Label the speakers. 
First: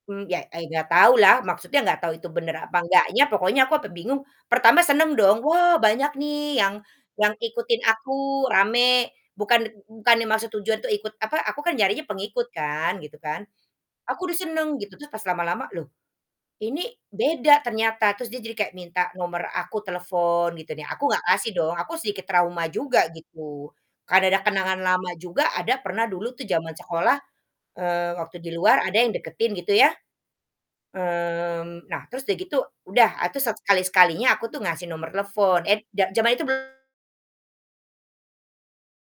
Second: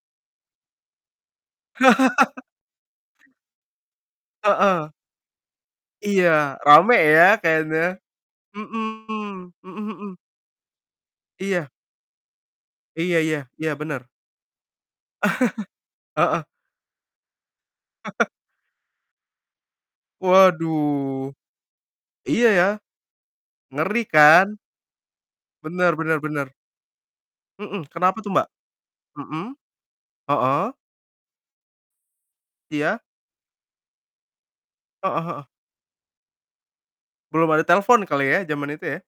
Speaker 1: Hmm, iya eh nggak tahu lah, maksudnya enggak tahu itu benar apa enggaknya pokoknya sampai aku bingung, pertama
Speaker 2: Heeh.
Speaker 1: senang dong, "Wah, banyak
Speaker 2: Iya,
Speaker 1: nih yang
Speaker 2: rame ya
Speaker 1: yang
Speaker 2: kayaknya?
Speaker 1: ikutin aku, rame."
Speaker 2: Mhm
Speaker 1: Bukan, de m
Speaker 2: mhm
Speaker 1: bukan
Speaker 2: mhm.
Speaker 1: maksud tujuan tuh ikut, apa aku
Speaker 2: Iya.
Speaker 1: kan nyarinya pengikut kan gitu
Speaker 2: Iya iya,
Speaker 1: kan,
Speaker 2: iya benar.
Speaker 1: aku udah senang gitu, terus pas lama-lama loh,
Speaker 2: Heeh.
Speaker 1: ini beda ternyata, terus dia jadi kayak minta nomor aku, telepon gitu nih. Aku nggak
Speaker 2: Waduh.
Speaker 1: kasih dong, aku sedikit
Speaker 2: Iya
Speaker 1: trauma
Speaker 2: ya,
Speaker 1: juga gitu,
Speaker 2: ngeri
Speaker 1: karena ada
Speaker 2: kan?
Speaker 1: kenangan lama juga ada
Speaker 2: Benar
Speaker 1: pernah
Speaker 2: benar
Speaker 1: dulu tuh
Speaker 2: benar.
Speaker 1: zaman sekolah,
Speaker 2: Mhm,
Speaker 1: eee,
Speaker 2: kenapa tuh,
Speaker 1: waktu
Speaker 2: Mbak?
Speaker 1: di luar, ada yang
Speaker 2: Mhm,
Speaker 1: deketin gitu ya,
Speaker 2: heeh.
Speaker 1: mmm, nah, terus udah gitu
Speaker 2: Iya.
Speaker 1: udah, ah tuh satu kali sekalinya aku tuh ngasih nomor
Speaker 2: Heeh heeh.
Speaker 1: telepon. Et za zaman itu belum
Speaker 2: Belum ada telepon kali ya, zaman itu ya?